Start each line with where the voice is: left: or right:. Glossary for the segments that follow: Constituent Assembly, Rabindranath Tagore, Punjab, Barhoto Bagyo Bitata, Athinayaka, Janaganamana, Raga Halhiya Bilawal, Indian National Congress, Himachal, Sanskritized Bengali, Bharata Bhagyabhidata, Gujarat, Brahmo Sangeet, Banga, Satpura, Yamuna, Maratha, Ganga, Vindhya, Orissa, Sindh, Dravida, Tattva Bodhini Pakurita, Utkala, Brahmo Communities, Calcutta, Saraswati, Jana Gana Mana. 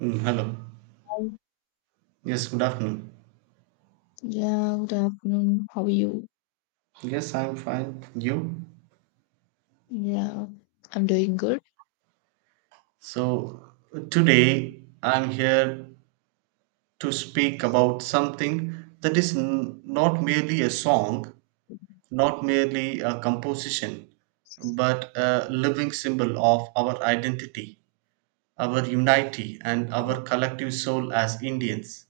right: Hello. Yes, good afternoon.
left: Yeah, good afternoon. How are you?
right: Yes, I'm fine. You?
left: Yeah, I'm doing good.
right: So, today I'm here to speak about something that is not merely a song, not merely a composition, but a living symbol of our identity, our unity, and our collective soul as Indians.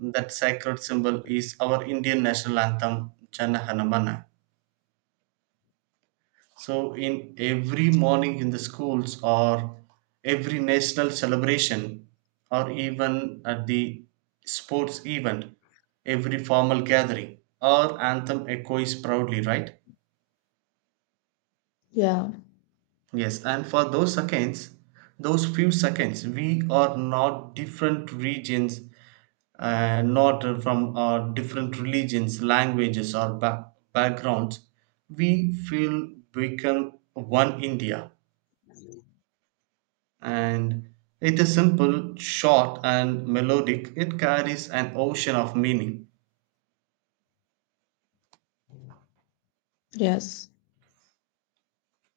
right: That sacred symbol is our Indian national anthem, Jana Gana Mana. So, in every morning in the schools, or every national celebration, or even at the sports event, every formal gathering, our anthem echoes proudly, right?
left: Yeah,
right: Yes, and for those seconds, those few seconds, we are not different regions, not from our different religions, languages, or backgrounds. We feel become one India and it is simple, short, and melodic. It carries an ocean of meaning.
left: yes,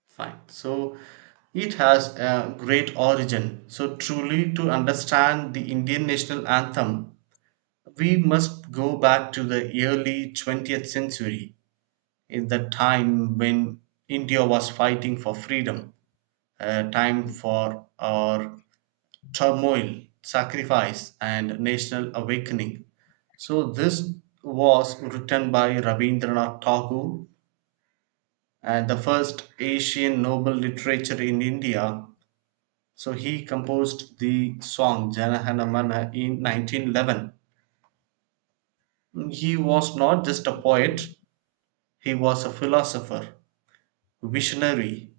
right: Fine. So it has a great origin. So truly, to understand the Indian national anthem, we must go back to the early 20th century, in the time when India was fighting for freedom, a time for our turmoil, sacrifice, and national awakening. So, this was written by Rabindranath Tagore and the first Asian Nobel literature in India. So, he composed the song Jana Gana Mana in 1911. He was not just a poet, he was a philosopher, visionary,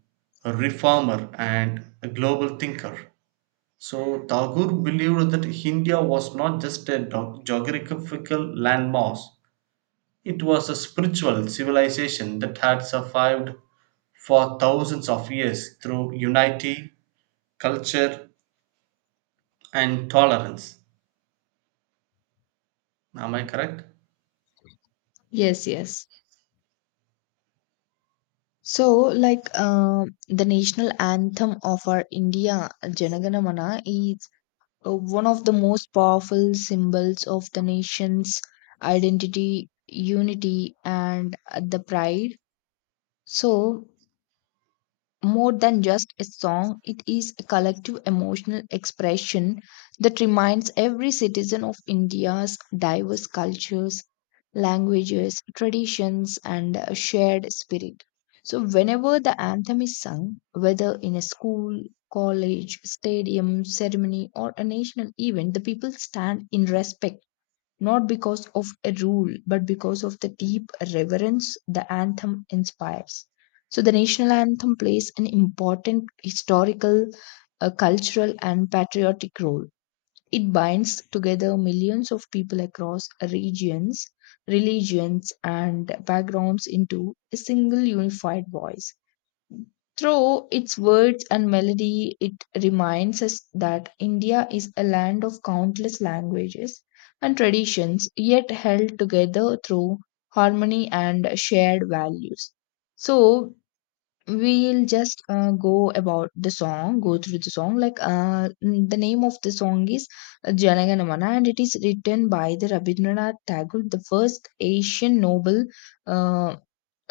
right: a reformer, and a global thinker. So Tagore believed that India was not just a geographical landmass, it was a spiritual civilization that had survived for thousands of years through unity, culture, and tolerance. Am I correct?
left: yes, yes. So, the national anthem of our India, Janaganamana, is one of the most powerful symbols of the nation's identity, unity, and the pride. So, more than just a song, it is a collective emotional expression that reminds every citizen of India's diverse cultures, languages, traditions, and shared spirit. So, whenever the anthem is sung, whether in a school, college, stadium, ceremony, or a national event, the people stand in respect not because of a rule, but because of the deep reverence the anthem inspires. So, the national anthem plays an important historical, cultural, and patriotic role. It binds together millions of people across regions, religions, and backgrounds into a single unified voice. Through its words and melody, it reminds us that India is a land of countless languages and traditions, yet held together through harmony and shared values. So, we'll just go about the song, go through the song. Like, the name of the song is Janaganamana, and it is written by the Rabindranath Tagore, the first Asian Nobel. Uh,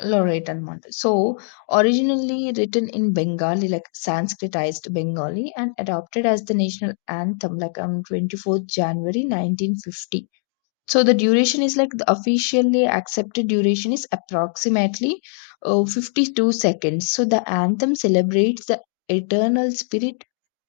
left: Laureate and Mandal. So, originally written in Bengali, like Sanskritized Bengali, and adopted as the national anthem, like on 24th January 1950. So, the duration is like the officially accepted duration is approximately 52 seconds. So, the anthem celebrates the eternal spirit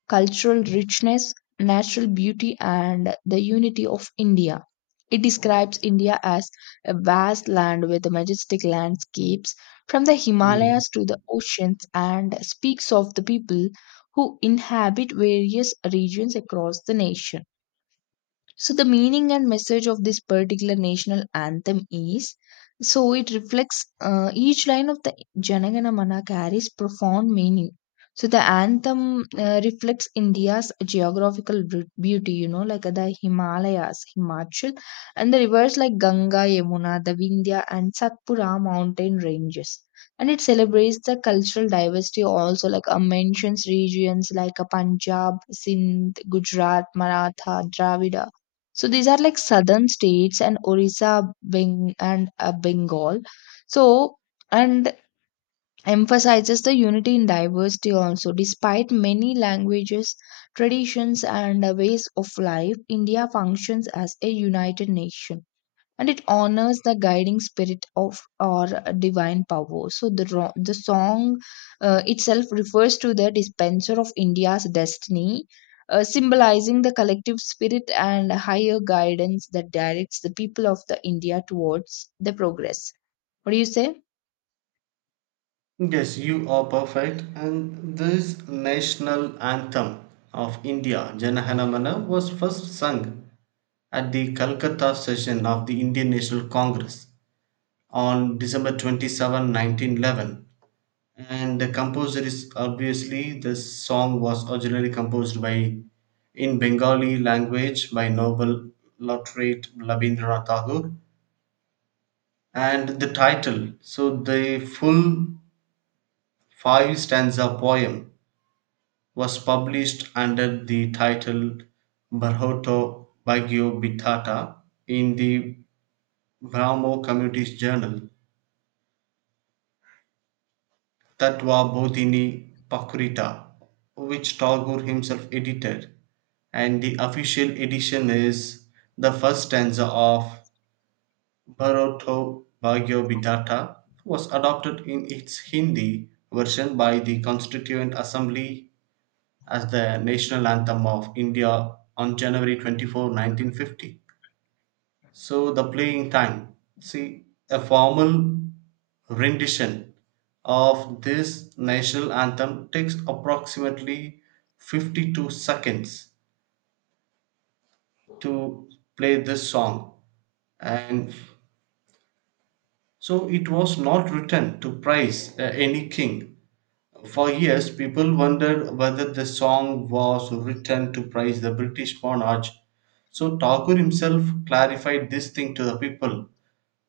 left: cultural richness, natural beauty, and the unity of India. It describes India as a vast land with majestic landscapes from the
right: Hmm.
left: Himalayas to the oceans and speaks of the people who inhabit various regions across the nation. So, the meaning and message of this particular national anthem is so it reflects each line of the Janagana Mana carries profound meaning. So, the anthem reflects India's geographical beauty, you know, like the Himalayas, Himachal, and the rivers like Ganga, Yamuna, the Vindhya, and Satpura mountain ranges. And it celebrates the cultural diversity also, like mentions regions like Punjab, Sindh, Gujarat, Maratha, Dravida, so these are like southern states, and Orissa, Beng and Bengal. So and emphasizes the unity in diversity also. Despite many languages, traditions, and ways of life, India functions as a united nation and it honors the guiding spirit of our divine power. So the song itself refers to the dispenser of India's destiny, symbolizing the collective spirit and higher guidance that directs the people of the India towards the progress. What do you say?
right: Yes, you are perfect. And this national anthem of India, Jana Gana Mana, was first sung at the Calcutta session of the Indian National Congress on December 27, 1911, and the composer is obviously the song was originally composed by in Bengali language by Nobel laureate Rabindranath Tagore, and the title, so the full five stanza poem was published under the title Barhoto Bagyo Bitata in the Brahmo Communities Journal Tattva Bodhini Pakurita, which Tagore himself edited, and the official edition is the first stanza of Bharata Bhagyabhidata was adopted in its Hindi version by the Constituent Assembly as the national anthem of India on January 24, 1950. So the playing time. See, a formal rendition of this national anthem takes approximately 52 seconds to play this song. And so it was not written to praise any king. For years, people wondered whether the song was written to praise the British monarch. So Tagore himself clarified this thing to the people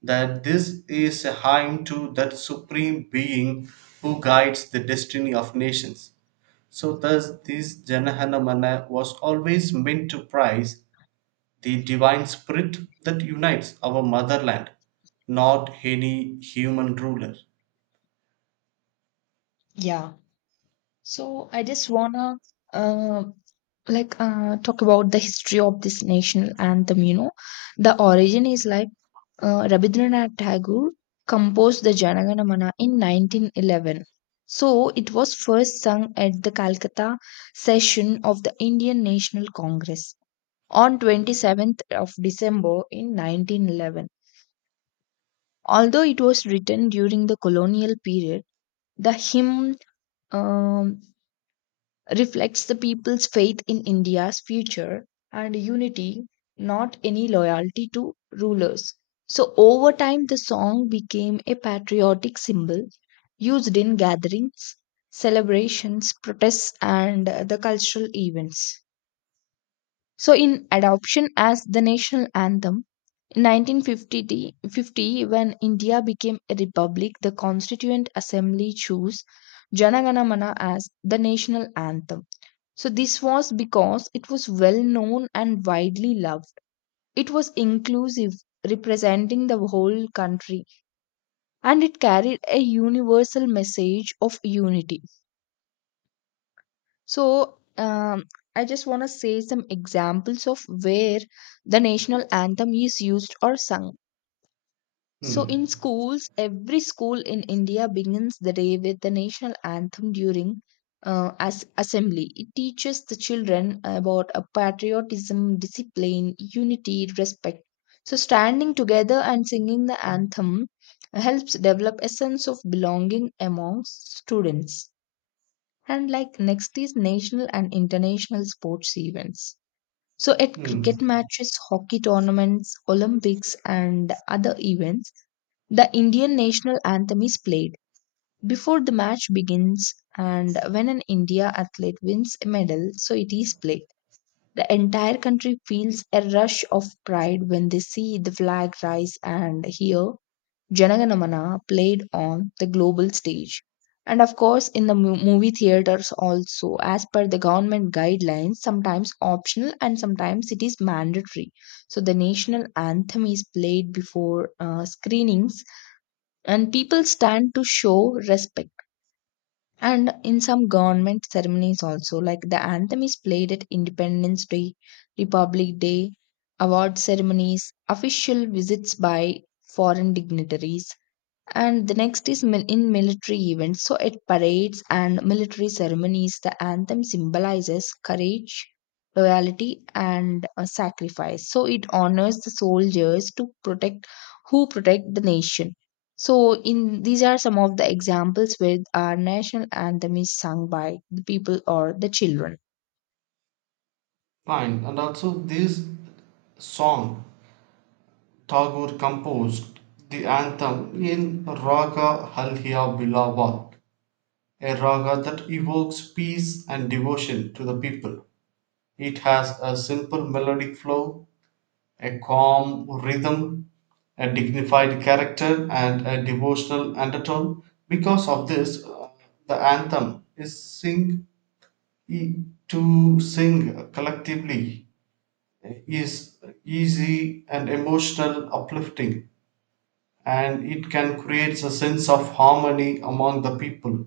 right: that this is a hymn to that supreme being who guides the destiny of nations. So thus this Janahanamana was always meant to prize the divine spirit that unites our motherland, not any human ruler.
left: Yeah. So I just wanna uh, talk about the history of this national anthem. You know, the origin is like Rabindranath Tagore composed the Janaganamana in 1911. So it was first sung at the Calcutta session of the Indian National Congress on 27th of December in 1911. Although it was written during the colonial period, the hymn um, reflects the people's faith in India's future and unity, not any loyalty to rulers. So, over time, the song became a patriotic symbol used in gatherings, celebrations, protests, and the cultural events. So, in adoption as the national anthem, in 1950, when India became a republic, the Constituent Assembly chose Jana Gana Mana as the national anthem. So, this was because it was well known and widely loved. It was inclusive, representing the whole country, and it carried a universal message of unity. So, I just want to say some examples of where the national anthem is used or sung. So,
right: Hmm.
left: in schools, every school in India begins the day with the national anthem during as assembly. It teaches the children about a patriotism, discipline, unity, respect. So, standing together and singing the anthem helps develop a sense of belonging among students. And like next is national and international sports events. So, at
right: Hmm.
left: cricket matches, hockey tournaments, Olympics, and other events, the Indian national anthem is played before the match begins, and when an India athlete wins a medal, so it is played. The entire country feels a rush of pride when they see the flag rise and hear Janaganamana played on the global stage. And of course, in the movie theaters also, as per the government guidelines, sometimes optional and sometimes it is mandatory. So the national anthem is played before screenings and people stand to show respect, and in some government ceremonies also, like the anthem is played at independence day, republic day, award ceremonies, official visits by foreign dignitaries. And the next is in military events. So at parades and military ceremonies, the anthem symbolizes courage, loyalty, and sacrifice. So it honors the soldiers to protect who protect the nation. So in these are some of the examples where our national anthem is sung by the people or the children.
right: Fine. And also this song, Tagore composed the anthem in Raga Halhiya Bilawal, a raga that evokes peace and devotion to the people. It has a simple melodic flow, a calm rhythm, a dignified character, and a devotional undertone. Because of this, the anthem is sing to sing collectively is easy and emotional uplifting, and it can create a sense of harmony among the people,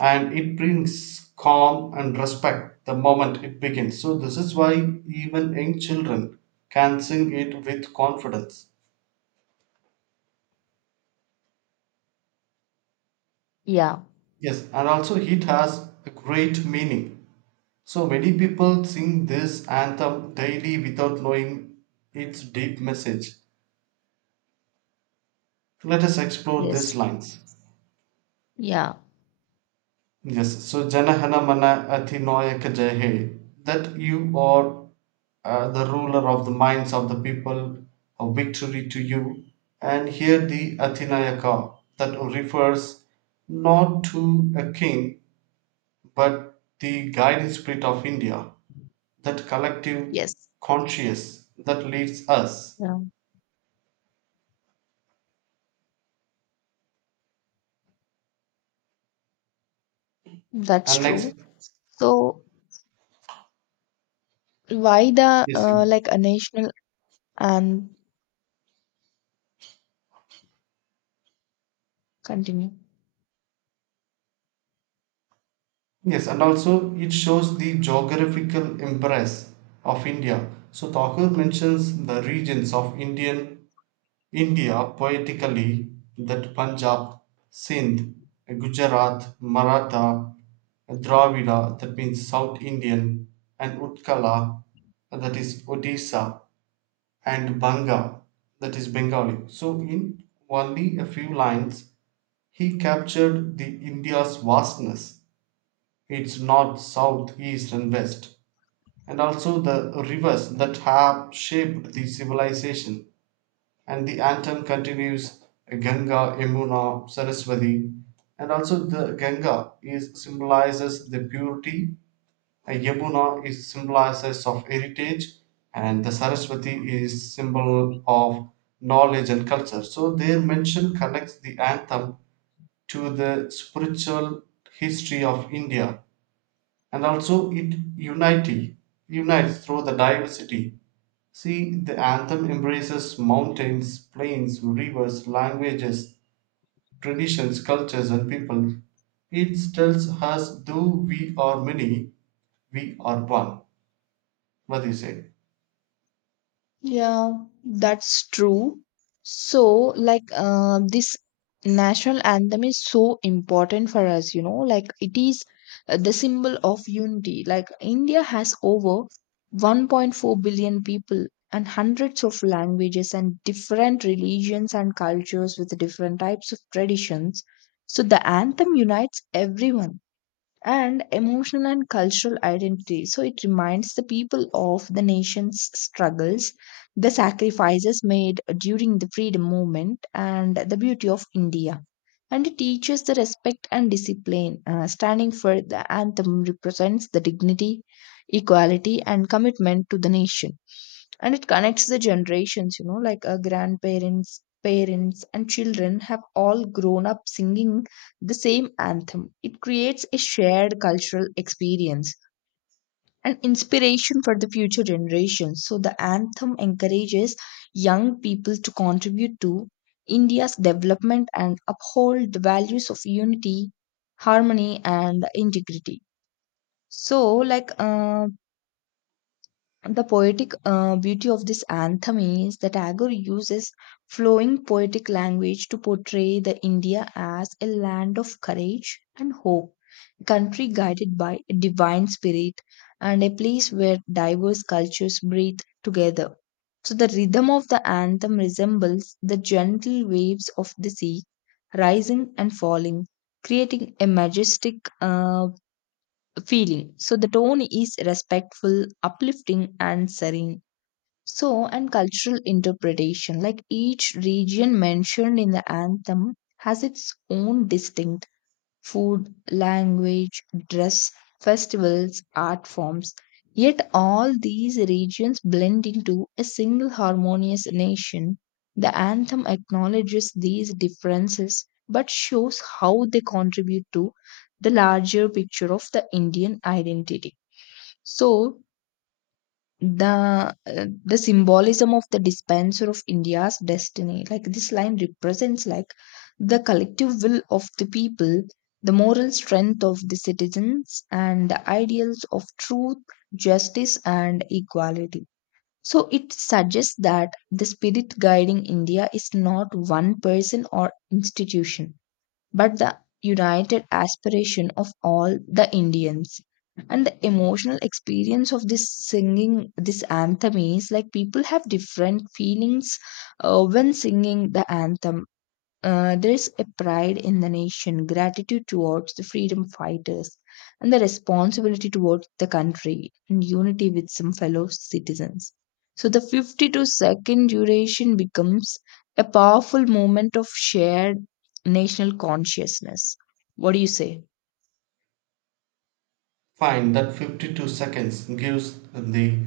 right: and it brings calm and respect the moment it begins. So, this is why even young children can sing it with confidence.
left: Yeah.
right: Yes, and also it has a great meaning. So, many people sing this anthem daily without knowing its deep message. Let us explore these
left: Yes.
right: lines.
left: Yeah.
right: Yes, so Janahana Mana Athinayak Jai He. That you are the ruler of the minds of the people, a victory to you. And here the Athinayaka that refers not to a king but the guiding spirit of India, that collective
left: Yes.
right: conscious that leads us.
left: Yeah. That's
right: And next,
left: true. So why the
right: yes,
left: a national anthem? Continue.
right: yes, and also it shows the geographical embrace of India. So Thakur mentions the regions of India poetically, that Punjab, Sindh, Gujarat, Maratha, Dravida, that means South Indian, and Utkala, that is Odisha, and Banga, that is Bengali. So in only a few lines, he captured the India's vastness, its north, south, east, and west, and also the rivers that have shaped the civilization, and the anthem continues Ganga, Yamuna, Saraswati, and also the Ganga is symbolizes the purity, and Yamuna is symbolizes of heritage, and the Saraswati is symbol of knowledge and culture. So their mention connects the anthem to the spiritual history of India, and also it unity unites through the diversity. See, the anthem embraces mountains, plains, rivers, languages, traditions, cultures, and people. It tells us though we are many, we are one. What do you say?
left: Yeah, that's true. So, this national anthem is so important for us, you know, like, it is the symbol of unity. Like, India has over 1.4 billion people and hundreds of languages and different religions and cultures with different types of traditions. So, the anthem unites everyone, and emotional and cultural identity. So it reminds the people of the nation's struggles, the sacrifices made during the freedom movement, and the beauty of India. And it teaches the respect and discipline. Standing for the anthem represents the dignity, equality, and commitment to the nation, and it connects the generations, you know, like our grandparents, parents, and children have all grown up singing the same anthem. It creates a shared cultural experience and inspiration for the future generations. So the anthem encourages young people to contribute to india's development and uphold the values of unity, harmony, and integrity. So, like uh, the poetic beauty of this anthem is that Tagore uses flowing poetic language to portray the India as a land of courage and hope, a country guided by a divine spirit, and a place where diverse cultures breathe together. So the rhythm of the anthem resembles the gentle waves of the sea, rising and falling, creating a majestic feeling. So the tone is respectful, uplifting, and serene. So, and cultural interpretation, like each region mentioned in the anthem has its own distinct food, language, dress, festivals, art forms. Yet all these regions blend into a single harmonious nation. The anthem acknowledges these differences but shows how they contribute to the larger picture of the Indian identity. So, the symbolism of the dispenser of india's destiny, like this line represents like the collective will of the people, the moral strength of the citizens, and the ideals of truth, justice, and equality. So it suggests that the spirit guiding india is not one person or institution but the united aspiration of all the Indians. And the emotional experience of this singing, this anthem is like people have different feelings when singing the anthem. There's a pride in the nation, gratitude towards the freedom fighters, and the responsibility towards the country, and unity with some fellow citizens. So the 52-second duration becomes a powerful moment of shared national consciousness. What do you say?
right: Fine, that 52 seconds gives the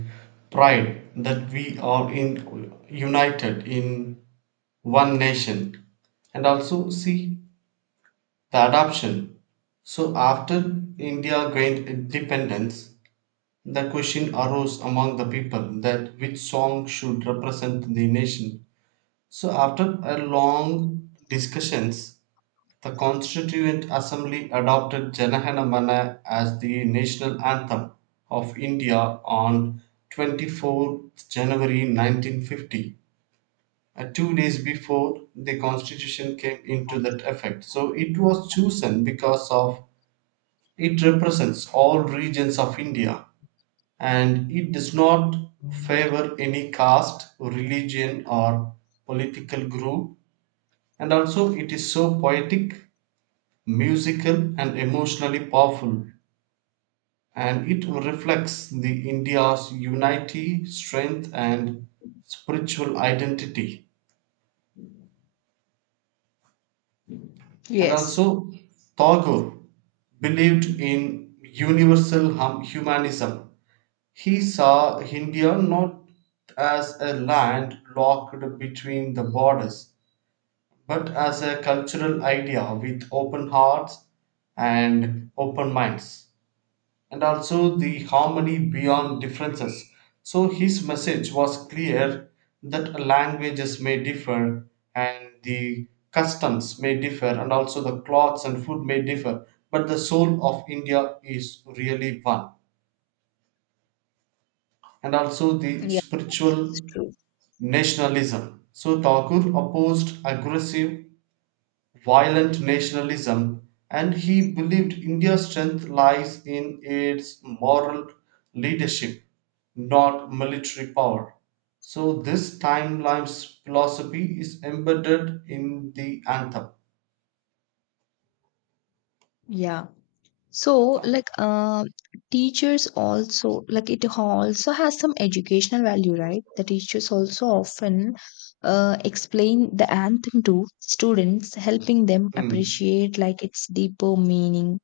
right: pride that we are in united in one nation, and also see the adoption. So, after India gained independence, the question arose among the people that which song should represent the nation. So, after a long discussions, the Constituent Assembly adopted Janahana Mana as the national anthem of India on 24th January 1950, 2 days before the constitution came into that effect. So it was chosen because of it represents all regions of India, and it does not favor any caste, religion, or political group, and also it is so poetic, musical, and emotionally powerful, and it reflects the India's unity, strength, and spiritual identity. And
left: Yes.
right: also, Tagore believed in universal humanism. He saw India not as a land locked between the borders, but as a cultural idea with open hearts and open minds, and also the harmony beyond differences. So his message was clear that languages may differ, and the customs may differ, and also the clothes and food may differ, but the soul of india is really one, and also the
left: Yeah, that's
right: spiritual
left: true.
right: nationalism. So Thakur opposed aggressive, violent nationalism, and he believed India's strength lies in its moral leadership, not military power. So this timeline's philosophy is embedded in the anthem.
left: Yeah. So,
right: Fine.
left: teachers also, like, it also has some educational value, right? The teachers also often explain the anthem to students, helping them
right: Mm.
left: appreciate, like, its deeper meaning,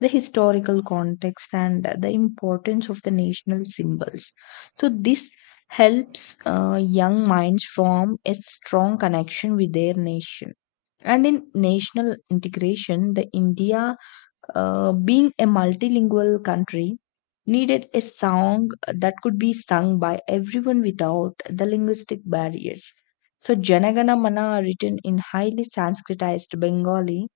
left: the historical context, and the importance of the national symbols. So, this helps young minds form a strong connection with their nation. And in national integration, the India being a multilingual country needed a song that could be sung by everyone without the linguistic barriers. So, Janagana Mana, written in highly Sanskritized Bengali,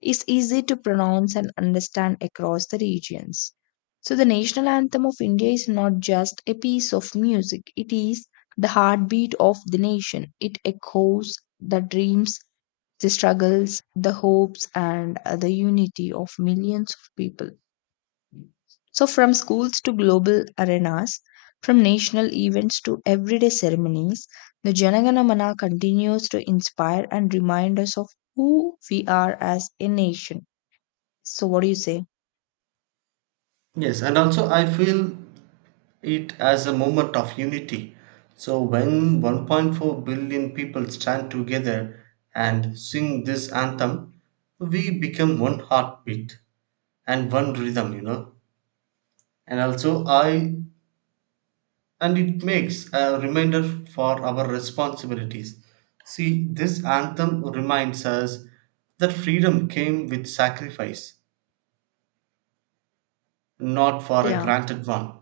left: is easy to pronounce and understand across the regions. So, the national anthem of India is not just a piece of music, it is the heartbeat of the nation. It echoes the dreams, the struggles, the hopes, and the unity of millions of people. So, from schools to global arenas, from national events to everyday ceremonies, the Janaganamana continues to inspire and remind us of who we are as a nation. So, what do you say?
right: Yes, and also I feel it as a moment of unity. So when 1.4 billion people stand together and sing this anthem, we become one heartbeat and one rhythm, you know. And also, I and it makes a reminder for our responsibilities. See, this anthem reminds us that freedom came with sacrifice, not for a
left: Yeah,
right: granted one.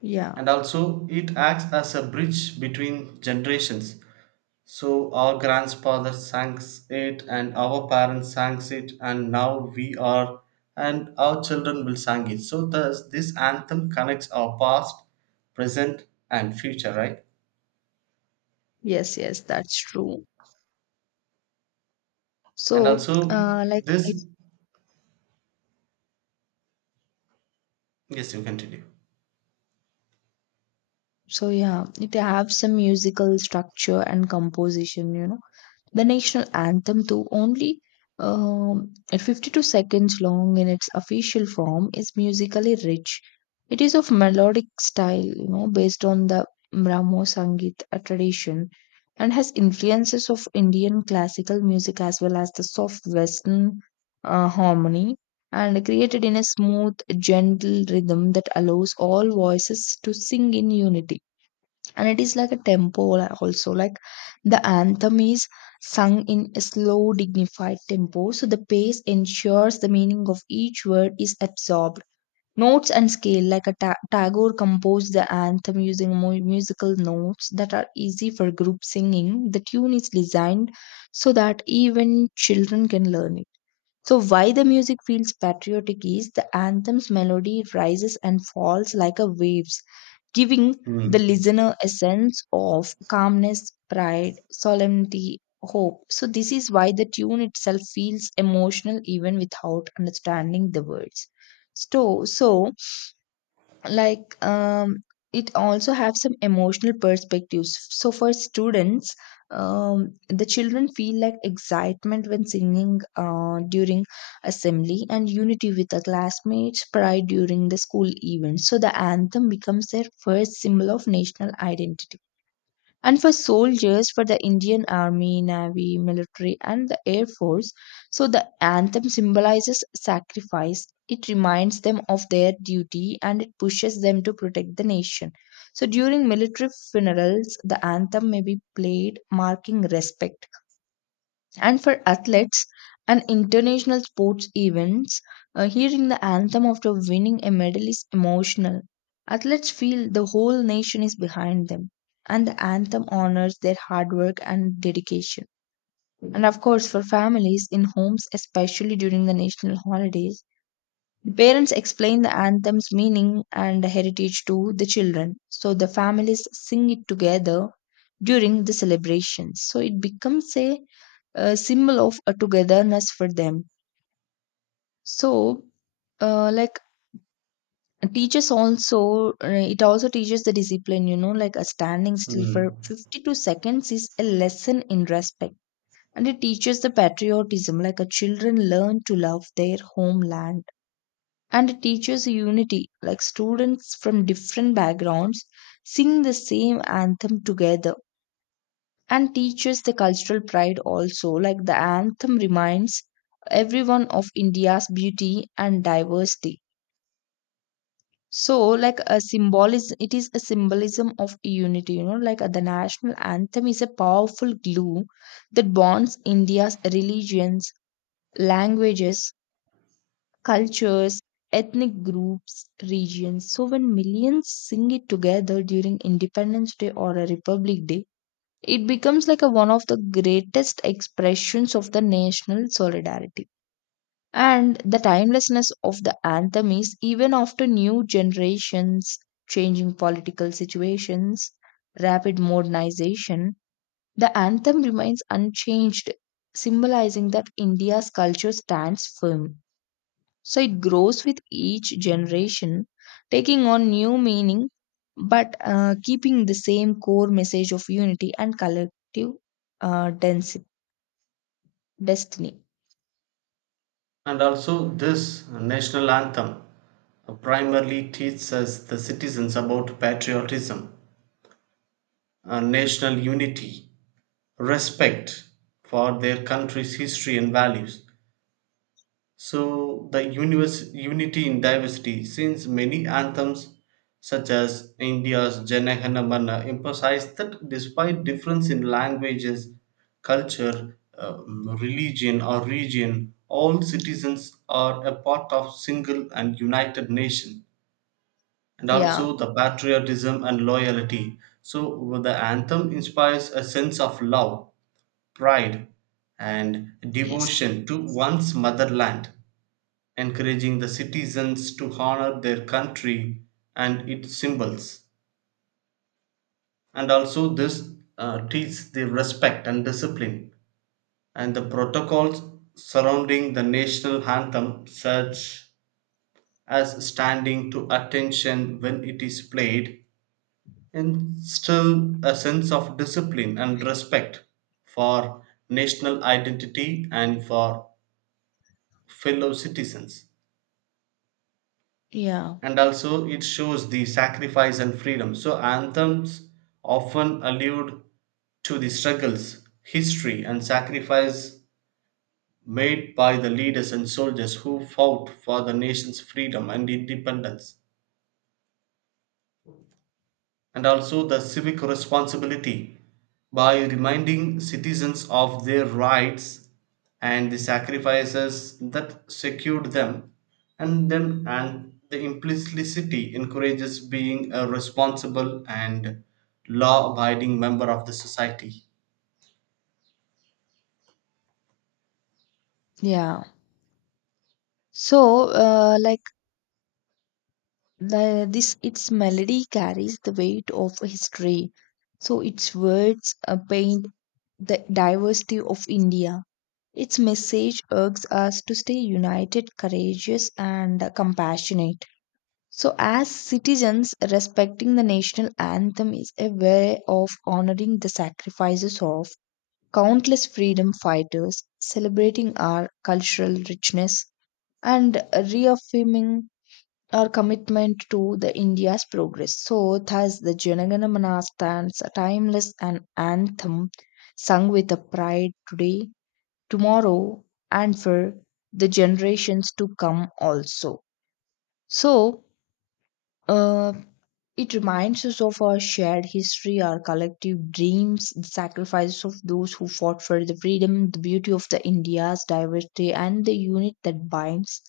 left: yeah,
right: And also, it acts as a bridge between generations. So our grandfathers sang it, and our parents sang it, and now we are, and our children will sing it. So thus this anthem connects our past, present, and future, right?
left: yes, yes, that's true.
right: And
left: So,
right: also this, yes, you continue.
left: so yeah, it have some musical structure and composition, you know. The national anthem, though only at 52 seconds long in its official form, is musically rich. It is of melodic style, you know, based on the Brahmo Sangeet tradition and has influences of Indian classical music as well as the soft Western harmony, and created in a smooth, gentle rhythm that allows all voices to sing in unity. And it is like a tempo, also like the anthem is sung in a slow, dignified tempo, so the pace ensures the meaning of each word is absorbed. Notes and scale, like a Tagore composed the anthem using musical notes that are easy for group singing. The tune is designed so that even children can learn it. So, why the music feels patriotic is the anthem's melody rises and falls like a waves, giving the
right: Mm.
left: listener a sense of calmness, pride, solemnity, hope. So, this is why the tune itself feels emotional even without understanding the words. So, like um, it also have some emotional perspectives. So for students, the children feel like excitement when singing during assembly, and unity with the classmates, pride during the school event, so the anthem becomes their first symbol of national identity. And for soldiers, for the Indian Army, Navy, military, and the Air Force. So the anthem symbolizes sacrifice. It reminds them of their duty and it pushes them to protect the nation. So during military funerals, the anthem may be played, marking respect. And for athletes and international sports events, hearing the anthem after winning a medal is emotional. Athletes feel the whole nation is behind them, and the anthem honors their hard work and dedication. And of course, for families in homes, especially during the national holidays, the parents explain the anthem's meaning and heritage to the children. So the families sing it together during the celebrations. So it becomes a, symbol of a togetherness for them. So, like teaches also, it also teaches the discipline, you know, like a standing still for
right: Mm.
left: 52 seconds is a lesson in respect. And it teaches the patriotism, like a children learn to love their homeland, and it teaches unity, like students from different backgrounds sing the same anthem together, and teaches the cultural pride also, like the anthem reminds everyone of India's beauty and diversity. So, like a symbolism, it is a symbolism of unity, you know, like the national anthem is a powerful glue that bonds India's religions, languages, cultures, ethnic groups, regions. So when millions sing it together during Independence Day or a Republic Day, it becomes like a, one of the greatest expressions of the national solidarity. And the timelessness of the anthem is even after new generations, changing political situations, rapid modernization, the anthem remains unchanged, symbolizing that India's culture stands firm. So it grows with each generation, taking on new meaning, but keeping the same core message of unity and collective uh, densi- destiny.
right: And also this national anthem primarily teaches us the citizens about patriotism, national unity, respect for their country's history and values. So, the universe, unity in diversity, since many anthems such as India's Jana Gana Mana emphasize that despite difference in languages, culture, religion, or region, all citizens are a part of single and united nation, and
left: Yeah.
right: also the patriotism and loyalty. So, the anthem inspires a sense of love, pride, and
left: Yes.
right: devotion to one's motherland, encouraging the citizens to honor their country and its symbols. And also, this teaches the respect and discipline. And the protocols surrounding the national anthem, such as standing to attention when it is played, instill a sense of discipline and respect for national identity and for fellow citizens.
left: Yeah,
right: And also it shows the sacrifice and freedom. So anthems often allude to the struggles, history, and sacrifice made by the leaders and soldiers who fought for the nation's freedom and independence. And also the civic responsibility, by reminding citizens of their rights and the sacrifices that secured them and them, and the implicitly encourages being a responsible and law abiding member of the society.
left: yeah. So, like this, its melody carries the weight of history. So its words paint the diversity of India. Its message urges us to stay united, courageous, and compassionate. So, as citizens, respecting the national anthem is a way of honoring the sacrifices of countless freedom fighters, celebrating our cultural richness, and reaffirming our commitment to the India's progress. So, thus, the Janagana Mana stands a timeless and anthem sung with a pride today, tomorrow, and for the generations to come also. So, uh, it reminds us of our shared history, our collective dreams, the sacrifices of those who fought for the freedom, the beauty of the India's diversity, and the unit that binds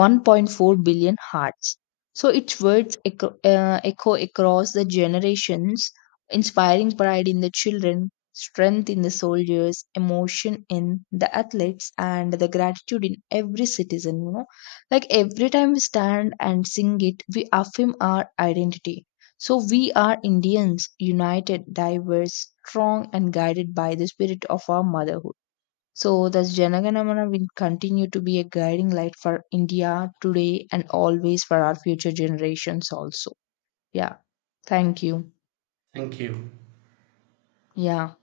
left: 1.4 billion hearts. So its words echo, echo across the generations, inspiring pride in the children, strength in the soldiers, emotion in the athletes, and the gratitude in every citizen. You know, like every time we stand and sing it, we affirm our identity. So we are Indians, united, diverse, strong, and guided by the spirit of our motherhood. So, thus Janaganamana will continue to be a guiding light for India today and always for our future generations also. Yeah. Thank you.
right: Thank you.
left: Yeah.